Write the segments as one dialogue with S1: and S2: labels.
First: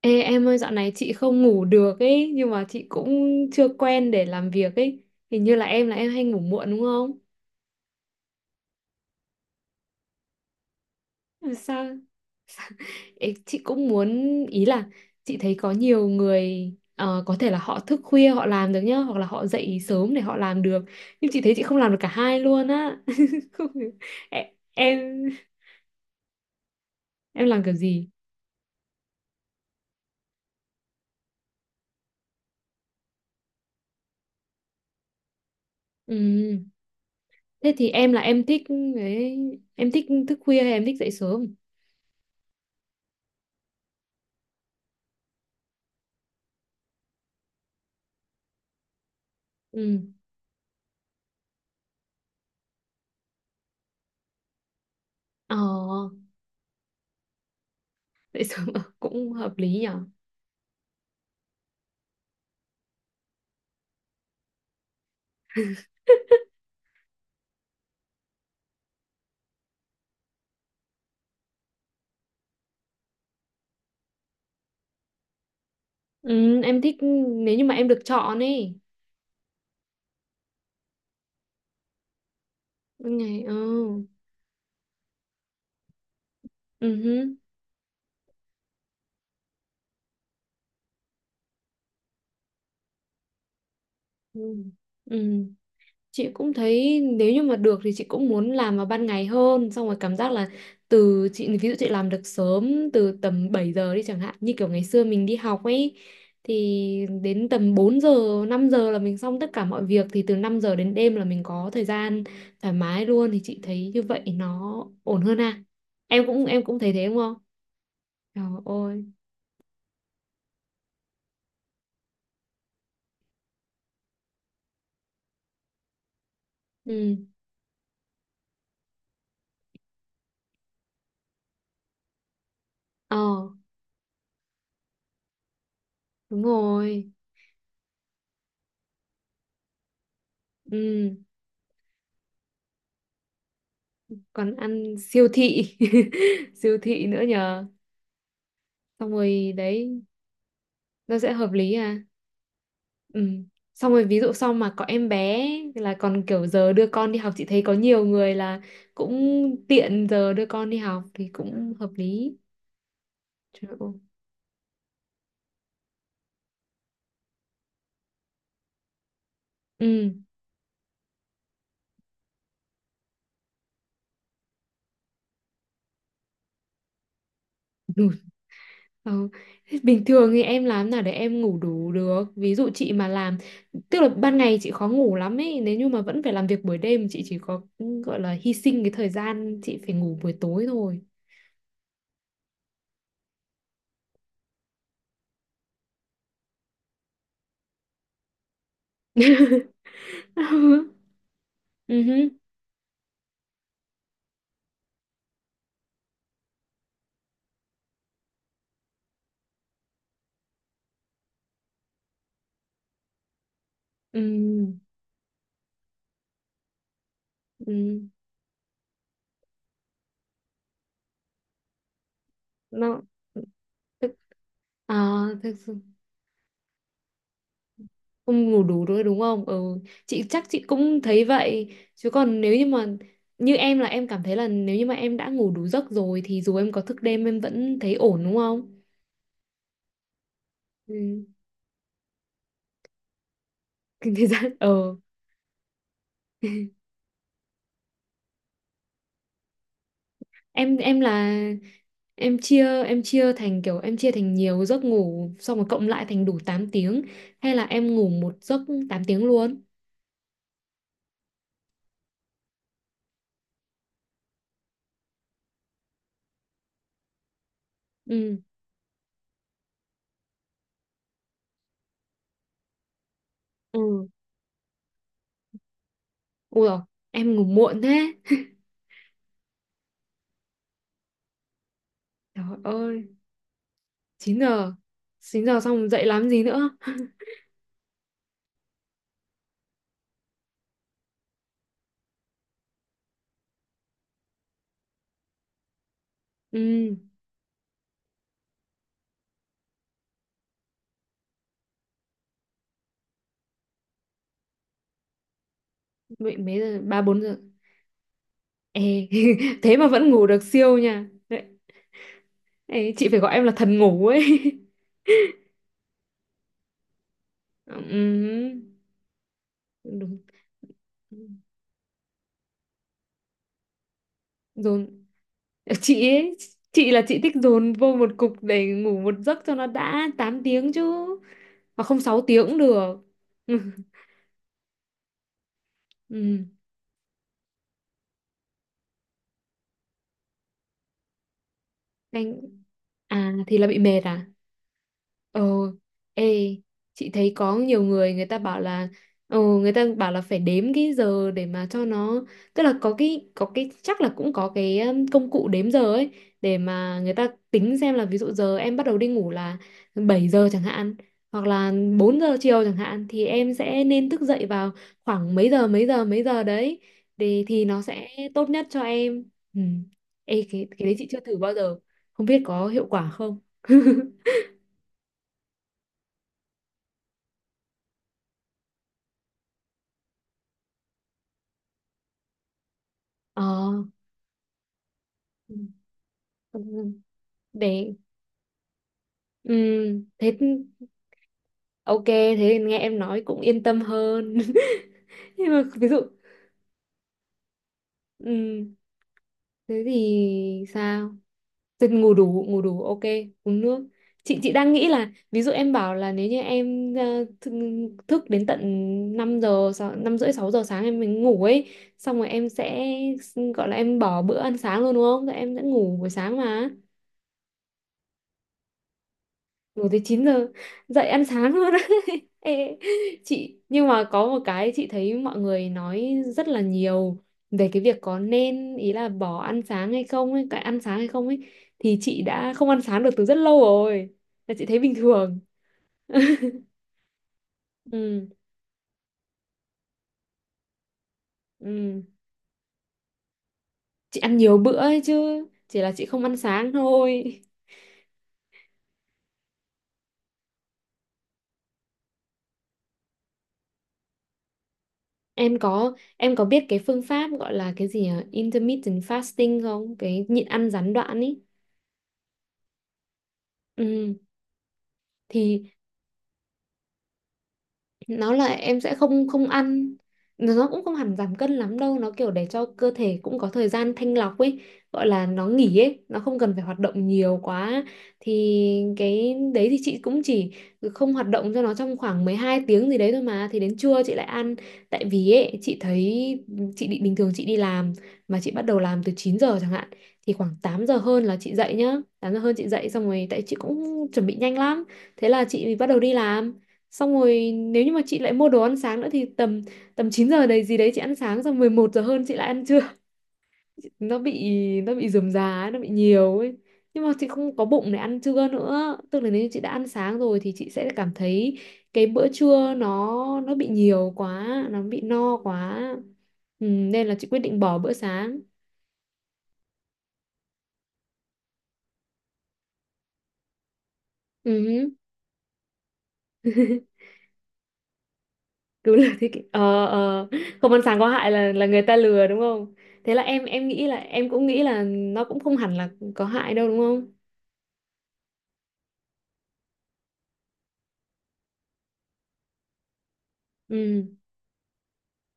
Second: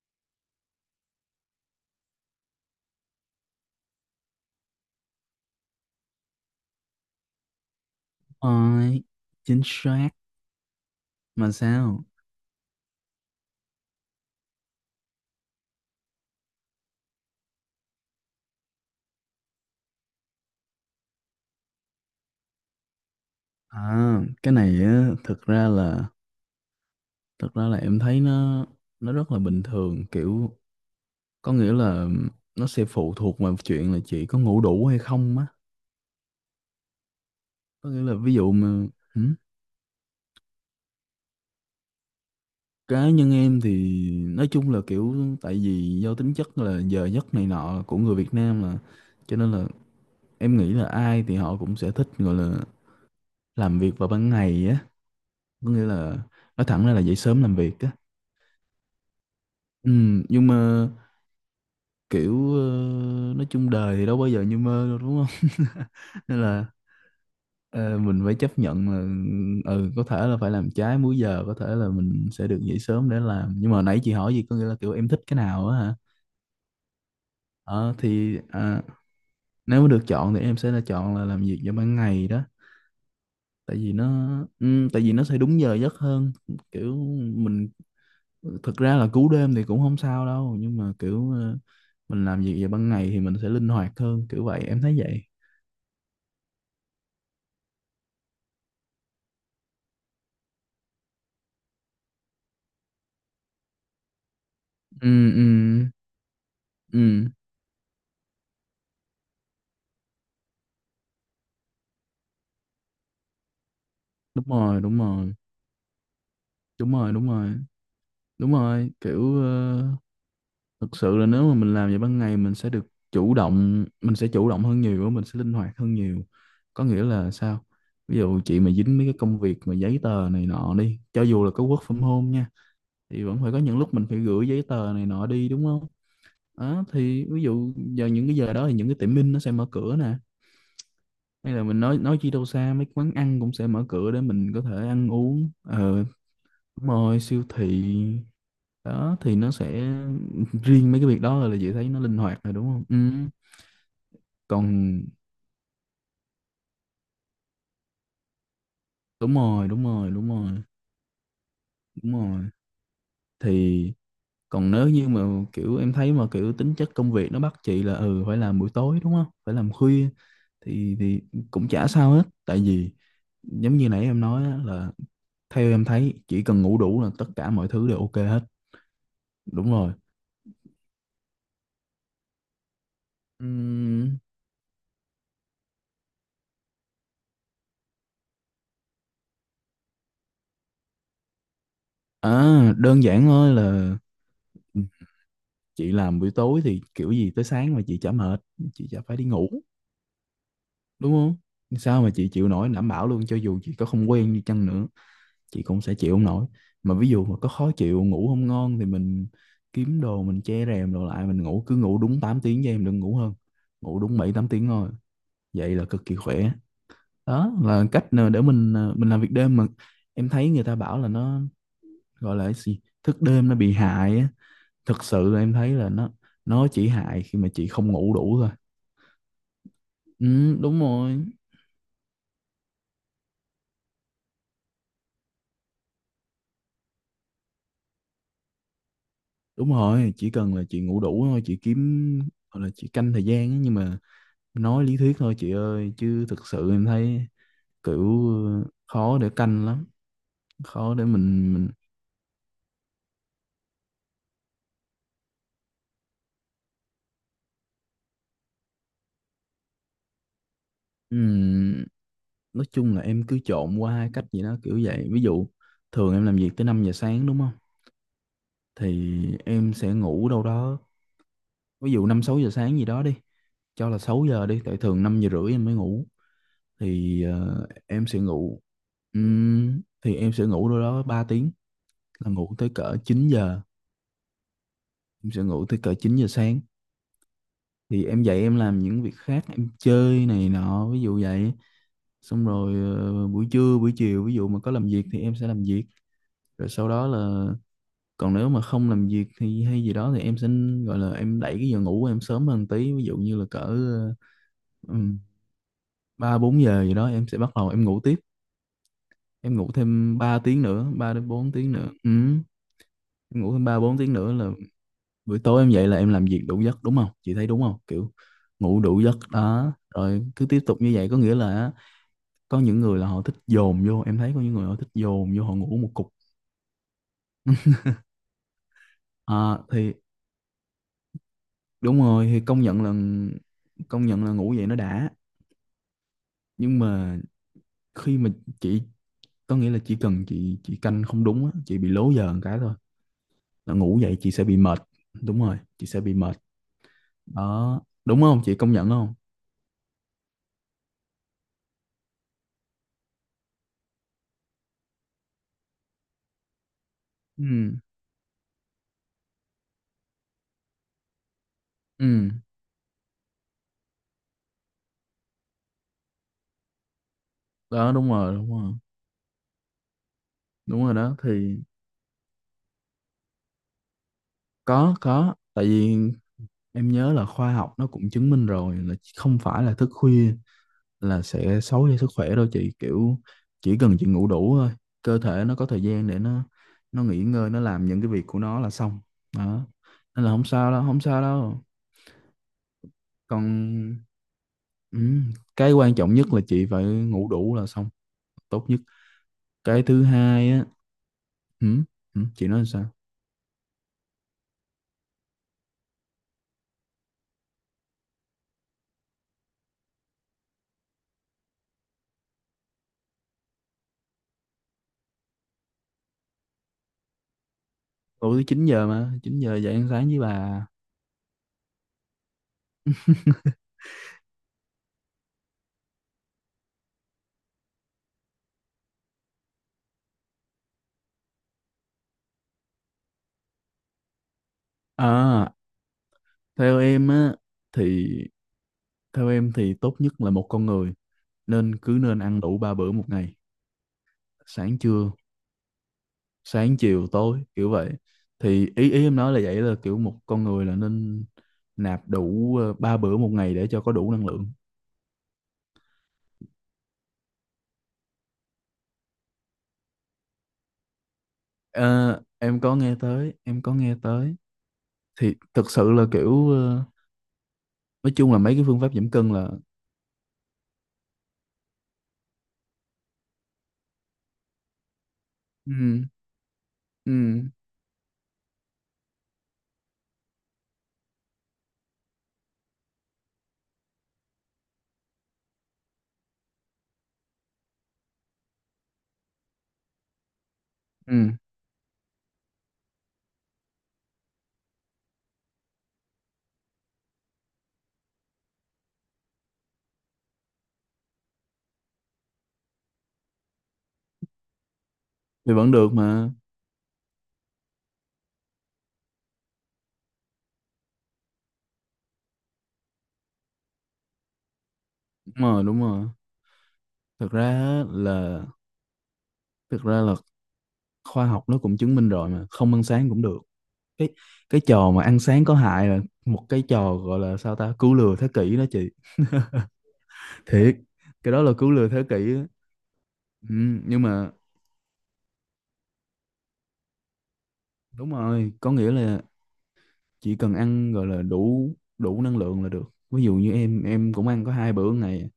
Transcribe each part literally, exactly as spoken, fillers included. S1: Ê em ơi, dạo này chị không ngủ được ấy, nhưng mà chị cũng chưa quen để làm việc ấy. Hình như là em là em hay ngủ muộn đúng không?
S2: Ôi, chính xác mà
S1: Làm sao?
S2: sao?
S1: Ê, chị cũng muốn, ý là chị thấy có nhiều người ờ, có thể là họ thức khuya họ làm được nhá, hoặc là họ dậy sớm để họ làm được, nhưng chị thấy chị không làm được cả hai luôn á. Không hiểu.
S2: À,
S1: em
S2: cái này á,
S1: em
S2: thực ra là
S1: em
S2: thực
S1: làm
S2: ra
S1: kiểu
S2: là em
S1: gì?
S2: thấy nó nó rất là bình thường, kiểu có nghĩa là nó sẽ phụ thuộc vào chuyện là chị có ngủ đủ hay không á.
S1: Ừ. Thế
S2: Có
S1: thì
S2: nghĩa
S1: em
S2: là
S1: là
S2: ví
S1: em
S2: dụ
S1: thích,
S2: mà ừ,
S1: ấy, em thích thức khuya hay em thích dậy sớm?
S2: cá nhân em thì nói chung là kiểu, tại vì do tính chất là giờ giấc này nọ của người Việt Nam mà cho nên là
S1: Ừ.
S2: em nghĩ là ai thì họ cũng sẽ thích, gọi là làm việc vào ban ngày á,
S1: Ờ,
S2: có nghĩa là nói thẳng ra là dậy sớm làm việc á.
S1: dậy sớm cũng hợp lý nhỉ.
S2: Ừ, nhưng mà kiểu ờ, nói chung đời thì đâu bao giờ như mơ đâu đúng không nên là ờ, mình phải chấp nhận là ừ, có thể là phải làm trái múi giờ, có thể là mình sẽ được dậy sớm để làm. Nhưng mà nãy chị hỏi gì, có nghĩa là kiểu em thích cái nào á hả?
S1: Ừ, em thích, nếu như mà em
S2: ờ
S1: được chọn
S2: thì
S1: ấy.
S2: à, nếu mà được chọn thì em sẽ là chọn là làm việc vào ban ngày đó,
S1: Ban ngày ờ.
S2: tại vì nó, ừ, tại vì nó sẽ đúng giờ giấc hơn,
S1: Ừ
S2: kiểu
S1: hứ,
S2: mình thực ra là cứu đêm thì cũng không sao đâu, nhưng mà kiểu ờ, mình làm việc vào ban ngày thì mình sẽ linh hoạt hơn,
S1: ừ.
S2: kiểu vậy em thấy vậy.
S1: Ừ. Chị cũng thấy nếu như mà được thì chị cũng muốn làm vào ban ngày hơn, xong rồi cảm giác là từ chị, ví dụ chị làm được sớm từ tầm bảy giờ đi chẳng hạn, như kiểu ngày xưa mình
S2: Ừ,
S1: đi
S2: ừ,
S1: học ấy, thì
S2: ừ,
S1: đến tầm bốn giờ năm giờ là mình xong tất cả mọi việc, thì từ năm giờ đến đêm là mình có thời gian thoải mái luôn, thì chị thấy như vậy
S2: đúng
S1: nó
S2: rồi, đúng
S1: ổn
S2: rồi,
S1: hơn à. Em cũng em cũng thấy
S2: đúng
S1: thế
S2: rồi,
S1: đúng
S2: đúng
S1: không?
S2: rồi,
S1: Trời
S2: đúng rồi
S1: ơi.
S2: kiểu ờ, thực sự là nếu mà mình làm vậy ban ngày mình sẽ được chủ động, mình sẽ chủ động hơn nhiều, mình sẽ linh hoạt hơn nhiều, có nghĩa
S1: Ừ.
S2: là sao? Ví dụ chị mà dính mấy cái công việc mà giấy tờ này nọ đi, cho dù là có work from home nha,
S1: Ờ,
S2: thì vẫn phải có những lúc mình phải gửi giấy tờ này nọ đi đúng không?
S1: đúng
S2: Đó
S1: rồi.
S2: thì ví dụ giờ những cái giờ đó thì những cái tiệm in nó sẽ mở cửa nè,
S1: Ừ,
S2: hay là mình nói nói chi đâu xa, mấy quán ăn cũng sẽ mở cửa để mình
S1: còn
S2: có thể
S1: ăn
S2: ăn
S1: siêu
S2: uống.
S1: thị.
S2: ờ
S1: Siêu
S2: Đúng
S1: thị nữa
S2: rồi, siêu
S1: nhờ.
S2: thị
S1: Xong
S2: đó thì nó
S1: rồi
S2: sẽ,
S1: đấy,
S2: riêng mấy cái
S1: nó
S2: việc
S1: sẽ
S2: đó
S1: hợp
S2: là dễ
S1: lý
S2: thấy
S1: à.
S2: nó linh hoạt rồi đúng không? Ừ.
S1: Ừ. Xong rồi ví dụ sau
S2: Còn
S1: mà có em bé là còn kiểu giờ đưa con đi học, chị thấy có nhiều người là cũng
S2: đúng rồi, đúng
S1: tiện
S2: rồi, đúng
S1: giờ đưa
S2: rồi,
S1: con đi học thì cũng hợp
S2: đúng
S1: lý.
S2: rồi.
S1: Trời ơi.
S2: Thì còn nếu như mà kiểu em thấy mà kiểu tính chất công việc nó bắt chị là ừ phải làm buổi tối đúng không? Phải làm khuya
S1: Ừ.
S2: thì thì cũng chả sao hết. Tại vì giống như nãy em nói á, là theo em thấy chỉ cần ngủ đủ là tất cả mọi thứ đều ok hết.
S1: Ừ.
S2: Đúng
S1: Thế
S2: rồi.
S1: bình thường thì em làm nào để em ngủ đủ được? Ví dụ chị mà làm, tức là
S2: Ừm,
S1: ban ngày chị khó ngủ lắm ấy. Nếu như mà vẫn phải làm việc buổi đêm, chị chỉ có, ừ, gọi là hy sinh cái thời gian, chị phải ngủ buổi tối thôi.
S2: à đơn giản thôi là chị làm buổi tối thì kiểu gì tới sáng mà chị chả mệt, chị chả phải đi ngủ đúng không?
S1: Ừ
S2: Sao mà chị
S1: hứ.
S2: chịu nổi, đảm bảo luôn cho dù chị có không quen đi chăng nữa chị cũng sẽ chịu không nổi. Mà ví dụ mà có khó chịu ngủ không ngon thì mình kiếm đồ, mình che rèm đồ lại, mình ngủ, cứ ngủ đúng tám tiếng, cho em đừng ngủ hơn, ngủ đúng bảy tám tiếng
S1: Ừ.
S2: thôi, vậy là cực kỳ khỏe. Đó là
S1: Ừ.
S2: cách nào để mình, à, mình làm việc đêm mà em thấy người ta bảo là nó, gọi là cái gì,
S1: Nó
S2: thức đêm nó bị hại
S1: tức-
S2: á. Thực
S1: à,
S2: sự là em
S1: thực
S2: thấy
S1: sự
S2: là nó nó chỉ hại khi mà chị không ngủ đủ thôi.
S1: không ngủ đủ nữa đúng không? Ừ, chị chắc
S2: Ừ,
S1: chị
S2: đúng
S1: cũng thấy
S2: rồi,
S1: vậy. Chứ còn nếu như mà như em, là em cảm thấy là nếu như mà em đã ngủ đủ giấc rồi thì dù em có thức đêm em vẫn thấy ổn đúng không?
S2: đúng rồi, chỉ cần là chị ngủ đủ
S1: Ừ.
S2: thôi, chị kiếm gọi là chị canh thời gian á, nhưng mà
S1: Kinh tế giãn
S2: nói
S1: ờ.
S2: lý thuyết thôi chị ơi, chứ thực sự em thấy kiểu ờ, khó để canh lắm,
S1: em
S2: khó
S1: em
S2: để
S1: là
S2: mình mình
S1: em chia em chia thành kiểu, em chia thành nhiều giấc ngủ xong rồi cộng lại thành đủ tám tiếng, hay là em ngủ một giấc tám tiếng luôn?
S2: ừm, nói chung là em cứ trộn qua hai cách gì đó kiểu vậy. Ví dụ thường em làm việc tới năm giờ sáng đúng không?
S1: Ừ.
S2: Thì em sẽ ngủ đâu đó, ví dụ năm sáu giờ sáng gì đó đi, cho là
S1: Ừ.
S2: sáu giờ đi, tại thường năm giờ rưỡi em mới ngủ,
S1: Ui rồi,
S2: thì
S1: em ngủ
S2: ờ,
S1: muộn
S2: em
S1: thế.
S2: sẽ ngủ Ừm, thì em sẽ ngủ đâu đó ba tiếng, là
S1: Trời
S2: ngủ tới cỡ
S1: ơi,
S2: chín giờ.
S1: chín giờ.
S2: Em sẽ
S1: chín giờ
S2: ngủ tới
S1: xong
S2: cỡ
S1: dậy
S2: chín giờ
S1: làm gì
S2: sáng
S1: nữa?
S2: thì em dậy em làm những việc khác, em chơi này nọ ví dụ vậy. Xong rồi ờ, buổi trưa buổi chiều ví dụ mà có làm việc thì em sẽ làm việc, rồi sau
S1: Ừ.
S2: đó là, còn nếu mà không làm việc thì hay gì đó thì em sẽ gọi là em đẩy cái giờ ngủ của em sớm hơn tí, ví dụ như là cỡ ờ, ừm,
S1: Vậy
S2: ba
S1: mấy
S2: bốn
S1: giờ?
S2: giờ gì
S1: Ba
S2: đó
S1: bốn
S2: em
S1: giờ?
S2: sẽ bắt đầu em ngủ tiếp,
S1: Ê,
S2: em ngủ
S1: thế mà vẫn
S2: thêm
S1: ngủ
S2: ba
S1: được
S2: tiếng
S1: siêu
S2: nữa
S1: nha
S2: ba đến
S1: đấy.
S2: bốn tiếng nữa Ừm,
S1: Ê, chị phải gọi
S2: em
S1: em là
S2: ngủ thêm
S1: thần
S2: ba bốn
S1: ngủ
S2: tiếng
S1: ấy.
S2: nữa là buổi tối em dậy là em làm việc đủ giấc đúng không chị, thấy đúng không kiểu
S1: Ừ,
S2: ngủ đủ giấc đó,
S1: đúng.
S2: rồi cứ tiếp tục như vậy,
S1: Ừ,
S2: có nghĩa là có những người là họ thích dồn vô, em thấy có những người họ
S1: rồi.
S2: thích dồn vô họ ngủ một
S1: Chị
S2: cục.
S1: ấy, chị là chị thích dồn vô một cục để ngủ một giấc cho
S2: À,
S1: nó
S2: thì
S1: đã tám tiếng chứ, mà
S2: đúng
S1: không sáu
S2: rồi, thì
S1: tiếng cũng
S2: công nhận là,
S1: được.
S2: công nhận là ngủ vậy nó đã.
S1: Ừ.
S2: Nhưng mà khi mà chị, có nghĩa là chỉ cần chị chị canh không đúng á, chị bị lố giờ
S1: Đánh,
S2: một cái thôi
S1: à thì là
S2: là
S1: bị
S2: ngủ
S1: mệt
S2: vậy
S1: à.
S2: chị sẽ bị mệt, đúng
S1: Ờ,
S2: rồi chị sẽ bị mệt.
S1: ê, chị thấy có
S2: Đó
S1: nhiều người,
S2: đúng
S1: người ta
S2: không chị
S1: bảo
S2: công
S1: là,
S2: nhận không?
S1: ờ, người ta bảo là phải đếm cái giờ để mà cho nó, tức là có cái, có cái chắc là cũng có cái, um, công cụ đếm giờ ấy, để mà người ta
S2: Ừ,
S1: tính xem là ví dụ giờ em bắt đầu đi ngủ là bảy giờ chẳng hạn, hoặc là
S2: ừ,
S1: bốn giờ chiều chẳng hạn, thì em sẽ nên thức dậy vào khoảng mấy giờ mấy giờ mấy giờ đấy, để thì nó
S2: đó
S1: sẽ
S2: đúng rồi, đúng
S1: tốt nhất
S2: rồi,
S1: cho em. Ừ. Ê, cái
S2: đúng
S1: cái đấy
S2: rồi.
S1: chị
S2: Đó
S1: chưa thử bao
S2: thì
S1: giờ. Không biết có hiệu quả không?
S2: có có tại vì em nhớ là khoa học nó cũng chứng minh rồi là không phải là thức khuya là sẽ xấu cho sức khỏe đâu chị, kiểu
S1: Ờ,
S2: chỉ cần chị ngủ đủ thôi, cơ thể nó có thời gian để nó
S1: ừ,
S2: nó nghỉ ngơi, nó làm
S1: để,
S2: những cái việc của nó là xong
S1: ừ,
S2: đó, nên là
S1: thế
S2: không sao đâu, không sao đâu.
S1: ok thế thì nghe em nói cũng yên tâm
S2: Còn
S1: hơn.
S2: ừ,
S1: Nhưng mà
S2: cái
S1: ví
S2: quan
S1: dụ,
S2: trọng nhất là chị phải ngủ đủ là xong,
S1: ừ,
S2: tốt nhất.
S1: thế
S2: Cái thứ hai
S1: thì
S2: á
S1: sao?
S2: ừ,
S1: Thế ngủ
S2: ừ,
S1: đủ,
S2: chị
S1: ngủ
S2: nói
S1: đủ
S2: sao?
S1: ok. Uống nước. Chị chị đang nghĩ là ví dụ em bảo là nếu như em ờ, thức, thức đến tận năm giờ sáu- năm rưỡi sáu giờ sáng em mới ngủ ấy, xong rồi em sẽ gọi là em bỏ bữa ăn sáng luôn đúng không, rồi em sẽ ngủ buổi sáng mà
S2: Tối tới chín giờ mà chín giờ dậy ăn
S1: ngủ tới
S2: sáng với
S1: chín giờ,
S2: bà.
S1: dậy ăn sáng luôn. Ê, chị nhưng mà có một cái chị thấy mọi người nói rất là nhiều về cái việc có nên, ý là bỏ ăn sáng hay không ấy, cái ăn sáng hay không ấy, thì chị đã không ăn sáng được từ rất lâu rồi. Là chị thấy bình thường.
S2: À, theo em á, thì
S1: Ừ,
S2: theo em thì tốt nhất là một con người nên cứ
S1: ừ.
S2: nên ăn đủ ba bữa một ngày,
S1: Chị ăn nhiều bữa
S2: sáng
S1: ấy
S2: trưa,
S1: chứ, chỉ là chị không ăn sáng
S2: sáng chiều
S1: thôi.
S2: tối kiểu vậy. Thì ý ý em nói là vậy, là kiểu một con người là nên nạp đủ ờ, ba bữa một ngày để cho có đủ năng lượng.
S1: Em có em có biết cái phương pháp gọi là cái gì nhỉ? Intermittent fasting không? Cái nhịn ăn gián đoạn ấy.
S2: Ờ, em có nghe tới, em có nghe
S1: Ừ.
S2: tới. Thì thực
S1: Thì
S2: sự là kiểu ờ, nói
S1: nó
S2: chung là
S1: là
S2: mấy cái
S1: em
S2: phương
S1: sẽ
S2: pháp giảm
S1: không
S2: cân
S1: không
S2: là
S1: ăn, nó cũng không hẳn giảm cân lắm đâu, nó kiểu để cho cơ thể cũng có thời gian thanh lọc ấy, gọi là nó nghỉ ấy,
S2: ừ,
S1: nó không cần phải hoạt động
S2: ừ,
S1: nhiều quá, thì cái đấy thì chị cũng chỉ không hoạt động cho nó trong khoảng mười hai tiếng gì đấy thôi mà, thì đến trưa chị lại ăn. Tại vì ấy chị thấy, chị định bình thường chị đi làm, mà chị bắt đầu làm từ chín giờ chẳng hạn, thì khoảng tám giờ
S2: ừ
S1: hơn là chị dậy nhá, tám giờ hơn chị dậy xong rồi, tại chị cũng chuẩn bị nhanh lắm, thế là chị bắt đầu đi làm, xong rồi nếu như mà chị lại mua đồ ăn sáng nữa thì tầm tầm chín giờ đấy gì đấy chị ăn sáng xong, mười một giờ hơn chị lại ăn trưa. Nó bị, nó bị rườm
S2: thì
S1: rà ấy,
S2: vẫn
S1: nó bị
S2: được mà.
S1: nhiều ấy. Nhưng mà chị không có bụng để ăn trưa nữa, tức là nếu như chị đã ăn sáng rồi thì chị sẽ cảm thấy cái bữa trưa nó nó bị nhiều quá, nó bị
S2: Đúng
S1: no
S2: rồi,
S1: quá.
S2: đúng rồi.
S1: Ừ, nên là chị
S2: Thực
S1: quyết
S2: ra
S1: định bỏ
S2: á
S1: bữa sáng.
S2: là thực ra là khoa học nó cũng chứng minh rồi mà không ăn sáng cũng được. cái cái
S1: Ừ.
S2: trò mà ăn sáng có hại là một cái trò gọi là sao ta, cứu lừa thế kỷ đó chị,
S1: Đúng là thế kỷ, ờ ờ, không
S2: thiệt.
S1: ăn sáng có hại
S2: Cái đó
S1: là
S2: là
S1: là
S2: cứu
S1: người
S2: lừa
S1: ta
S2: thế
S1: lừa
S2: kỷ
S1: đúng
S2: á.
S1: không? Thế là em
S2: Ừ,
S1: em nghĩ là
S2: nhưng
S1: em
S2: mà
S1: cũng nghĩ là nó cũng không hẳn là có hại đâu đúng không?
S2: đúng rồi có nghĩa là chỉ cần ăn gọi là đủ, đủ năng lượng là được. Ví dụ như em
S1: Ừ.
S2: em cũng ăn có hai bữa ngày,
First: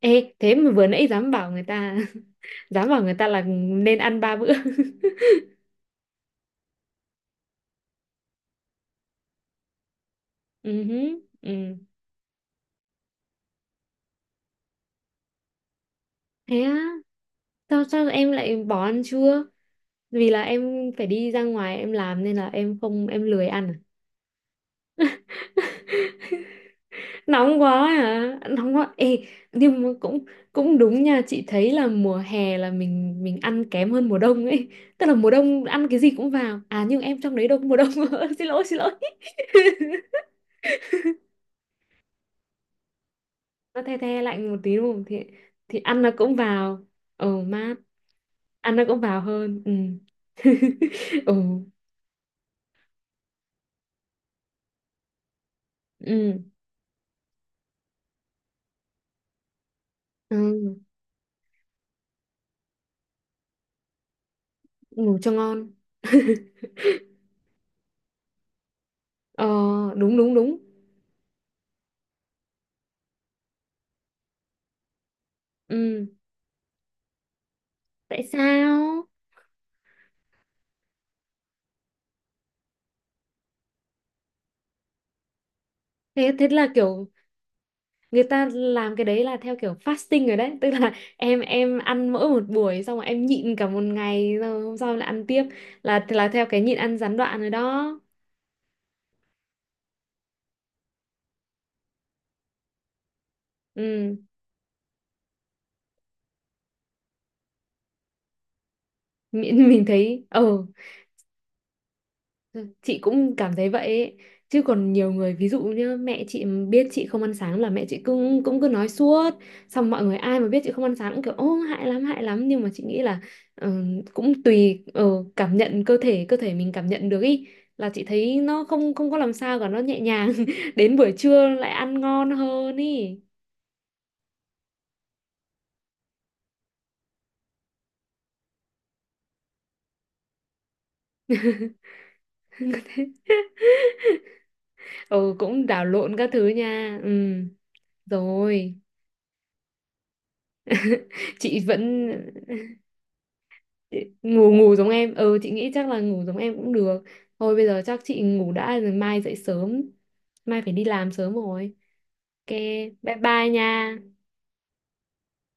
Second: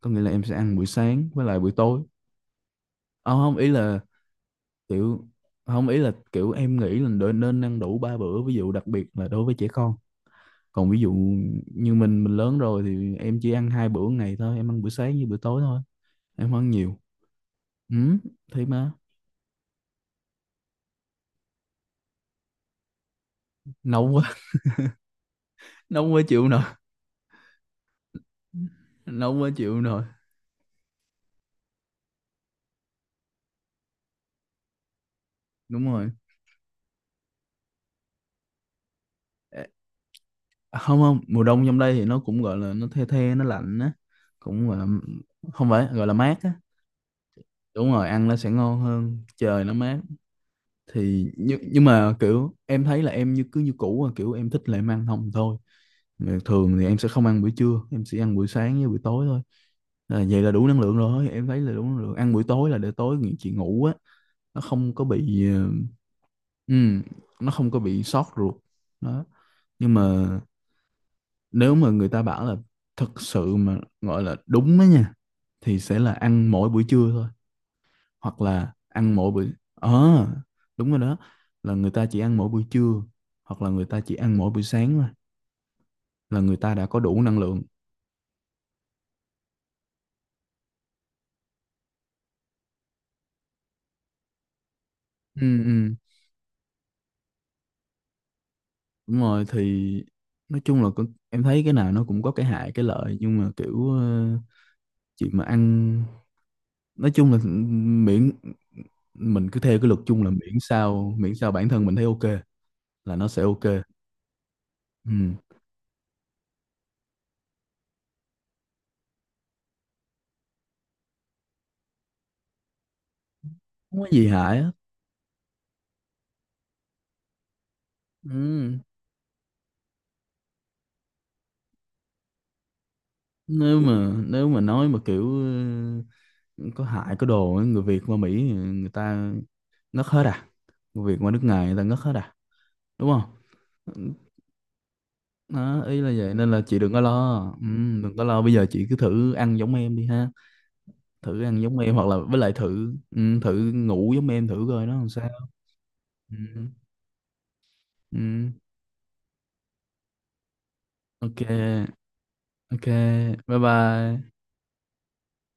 S2: có nghĩa là
S1: Ê,
S2: em
S1: thế
S2: sẽ
S1: mà
S2: ăn
S1: vừa
S2: buổi
S1: nãy
S2: sáng
S1: dám
S2: với
S1: bảo
S2: lại
S1: người
S2: buổi
S1: ta,
S2: tối.
S1: dám bảo người ta
S2: Ờ,
S1: là
S2: không ý
S1: nên
S2: là
S1: ăn ba bữa.
S2: kiểu, không ý là kiểu em nghĩ là đ- nên ăn đủ ba bữa, ví dụ đặc biệt là đối với trẻ con.
S1: Ừ
S2: Còn ví dụ
S1: hứ, ừ.
S2: như mình mình lớn rồi thì em chỉ ăn hai bữa một ngày thôi, em ăn bữa sáng với bữa tối thôi, em không
S1: Thế
S2: ăn
S1: á?
S2: nhiều.
S1: Sao
S2: Ừ,
S1: sao em lại
S2: thế
S1: bỏ
S2: mà
S1: ăn trưa? Vì là em phải đi ra ngoài em làm nên là em không, em lười ăn
S2: nấu quá
S1: à?
S2: nấu quá chịu nổi,
S1: Nóng quá hả, nóng quá ê.
S2: nóng quá chịu
S1: Nhưng mà
S2: rồi.
S1: cũng, cũng đúng nha, chị thấy là mùa hè là mình mình ăn kém hơn mùa đông ấy, tức là mùa đông
S2: Đúng
S1: ăn cái gì
S2: rồi.
S1: cũng vào à, nhưng em trong đấy đâu có mùa đông. Xin lỗi xin lỗi.
S2: Ê, không không, mùa đông trong đây thì nó cũng gọi là nó the the nó lạnh
S1: Nó
S2: á,
S1: the the lạnh một
S2: cũng
S1: tí
S2: gọi là
S1: đúng không, thì
S2: không
S1: thì
S2: phải
S1: ăn
S2: gọi
S1: nó
S2: là
S1: cũng
S2: mát á.
S1: vào. Ồ mát,
S2: Đúng rồi ăn nó sẽ
S1: ăn
S2: ngon
S1: nó cũng vào
S2: hơn,
S1: hơn.
S2: trời
S1: Ừ.
S2: nó mát. Thì
S1: Ồ.
S2: nhưng nhưng mà kiểu em thấy là em như cứ như cũ à, kiểu em thích là em ăn không thôi.
S1: Ừ.
S2: Mà thường thì em sẽ không ăn buổi trưa, em sẽ ăn buổi sáng với buổi tối thôi. À, vậy là đủ năng
S1: Ừ.
S2: lượng rồi, em thấy là đủ năng lượng, ăn buổi tối là để tối nghỉ chị, ngủ á, nó không có
S1: Ngủ cho
S2: bị ờ,
S1: ngon.
S2: ừm, nó không có bị sót ruột đó.
S1: Ờ,
S2: Nhưng
S1: đúng
S2: mà
S1: đúng đúng.
S2: nếu mà người ta bảo là thực sự mà gọi là đúng á nha thì sẽ
S1: Ừ.
S2: là ăn mỗi buổi trưa thôi,
S1: Tại
S2: hoặc là
S1: sao?
S2: ăn mỗi buổi ờ đúng rồi đó, là người ta chỉ ăn mỗi buổi trưa hoặc là người ta chỉ ăn mỗi buổi sáng thôi
S1: Thế
S2: là
S1: thế
S2: người
S1: là
S2: ta đã có
S1: kiểu
S2: đủ năng lượng.
S1: người ta làm cái đấy là theo kiểu fasting rồi đấy. Tức là em em ăn mỗi một buổi, xong rồi em nhịn cả một ngày, rồi hôm sau là ăn tiếp,
S2: Ừ, ừ.
S1: là là theo cái nhịn ăn gián đoạn rồi đó.
S2: Đúng rồi thì nói chung là con-, em thấy cái nào nó cũng có cái hại cái lợi, nhưng mà kiểu
S1: Ừ.
S2: ờ, chuyện mà ăn, nói chung là miễn, mình cứ
S1: mình,
S2: theo
S1: mình
S2: cái luật chung
S1: thấy
S2: là miễn
S1: ờ,
S2: sao, miễn sao bản thân mình thấy ok
S1: chị
S2: là nó
S1: cũng
S2: sẽ
S1: cảm
S2: ok.
S1: thấy vậy ấy. Chứ còn nhiều người
S2: Ừ.
S1: ví dụ như mẹ chị mà biết chị không ăn sáng là mẹ chị cũng cũng cứ nói suốt, xong mọi người ai mà biết chị không ăn sáng cũng kiểu ô hại lắm hại lắm, nhưng mà chị nghĩ là ờ,
S2: Không có gì
S1: cũng
S2: hại á.
S1: tùy ờ, cảm nhận cơ thể, cơ thể mình cảm nhận được ý, là chị thấy nó
S2: Ừ.
S1: không không có làm sao cả, nó nhẹ nhàng đến buổi trưa lại ăn ngon hơn ý.
S2: nếu mà nếu mà nói mà kiểu ờ, có hại có đồ á, người Việt qua Mỹ người ta ngất hết à, người Việt qua nước ngoài người ta ngất hết à, đúng không?
S1: Ừ, cũng đảo
S2: Đó, ý là
S1: lộn các
S2: vậy
S1: thứ
S2: nên là chị đừng
S1: nha,
S2: có
S1: ừ,
S2: lo ừ, đừng có lo. Bây giờ
S1: rồi.
S2: chị cứ thử ăn giống em đi ha, thử
S1: Chị
S2: ăn giống em
S1: vẫn
S2: hoặc là với lại thử ừ, thử ngủ giống em
S1: ngủ
S2: thử
S1: ngủ
S2: coi
S1: giống
S2: nó làm
S1: em,
S2: sao.
S1: ừ, chị nghĩ chắc là ngủ giống em
S2: Ừ,
S1: cũng được. Thôi bây giờ chắc chị ngủ
S2: ừ,
S1: đã, rồi mai dậy sớm, mai phải đi làm sớm
S2: ok,
S1: rồi. Ok.
S2: ok,
S1: Bye bye
S2: bye
S1: nha.
S2: bye.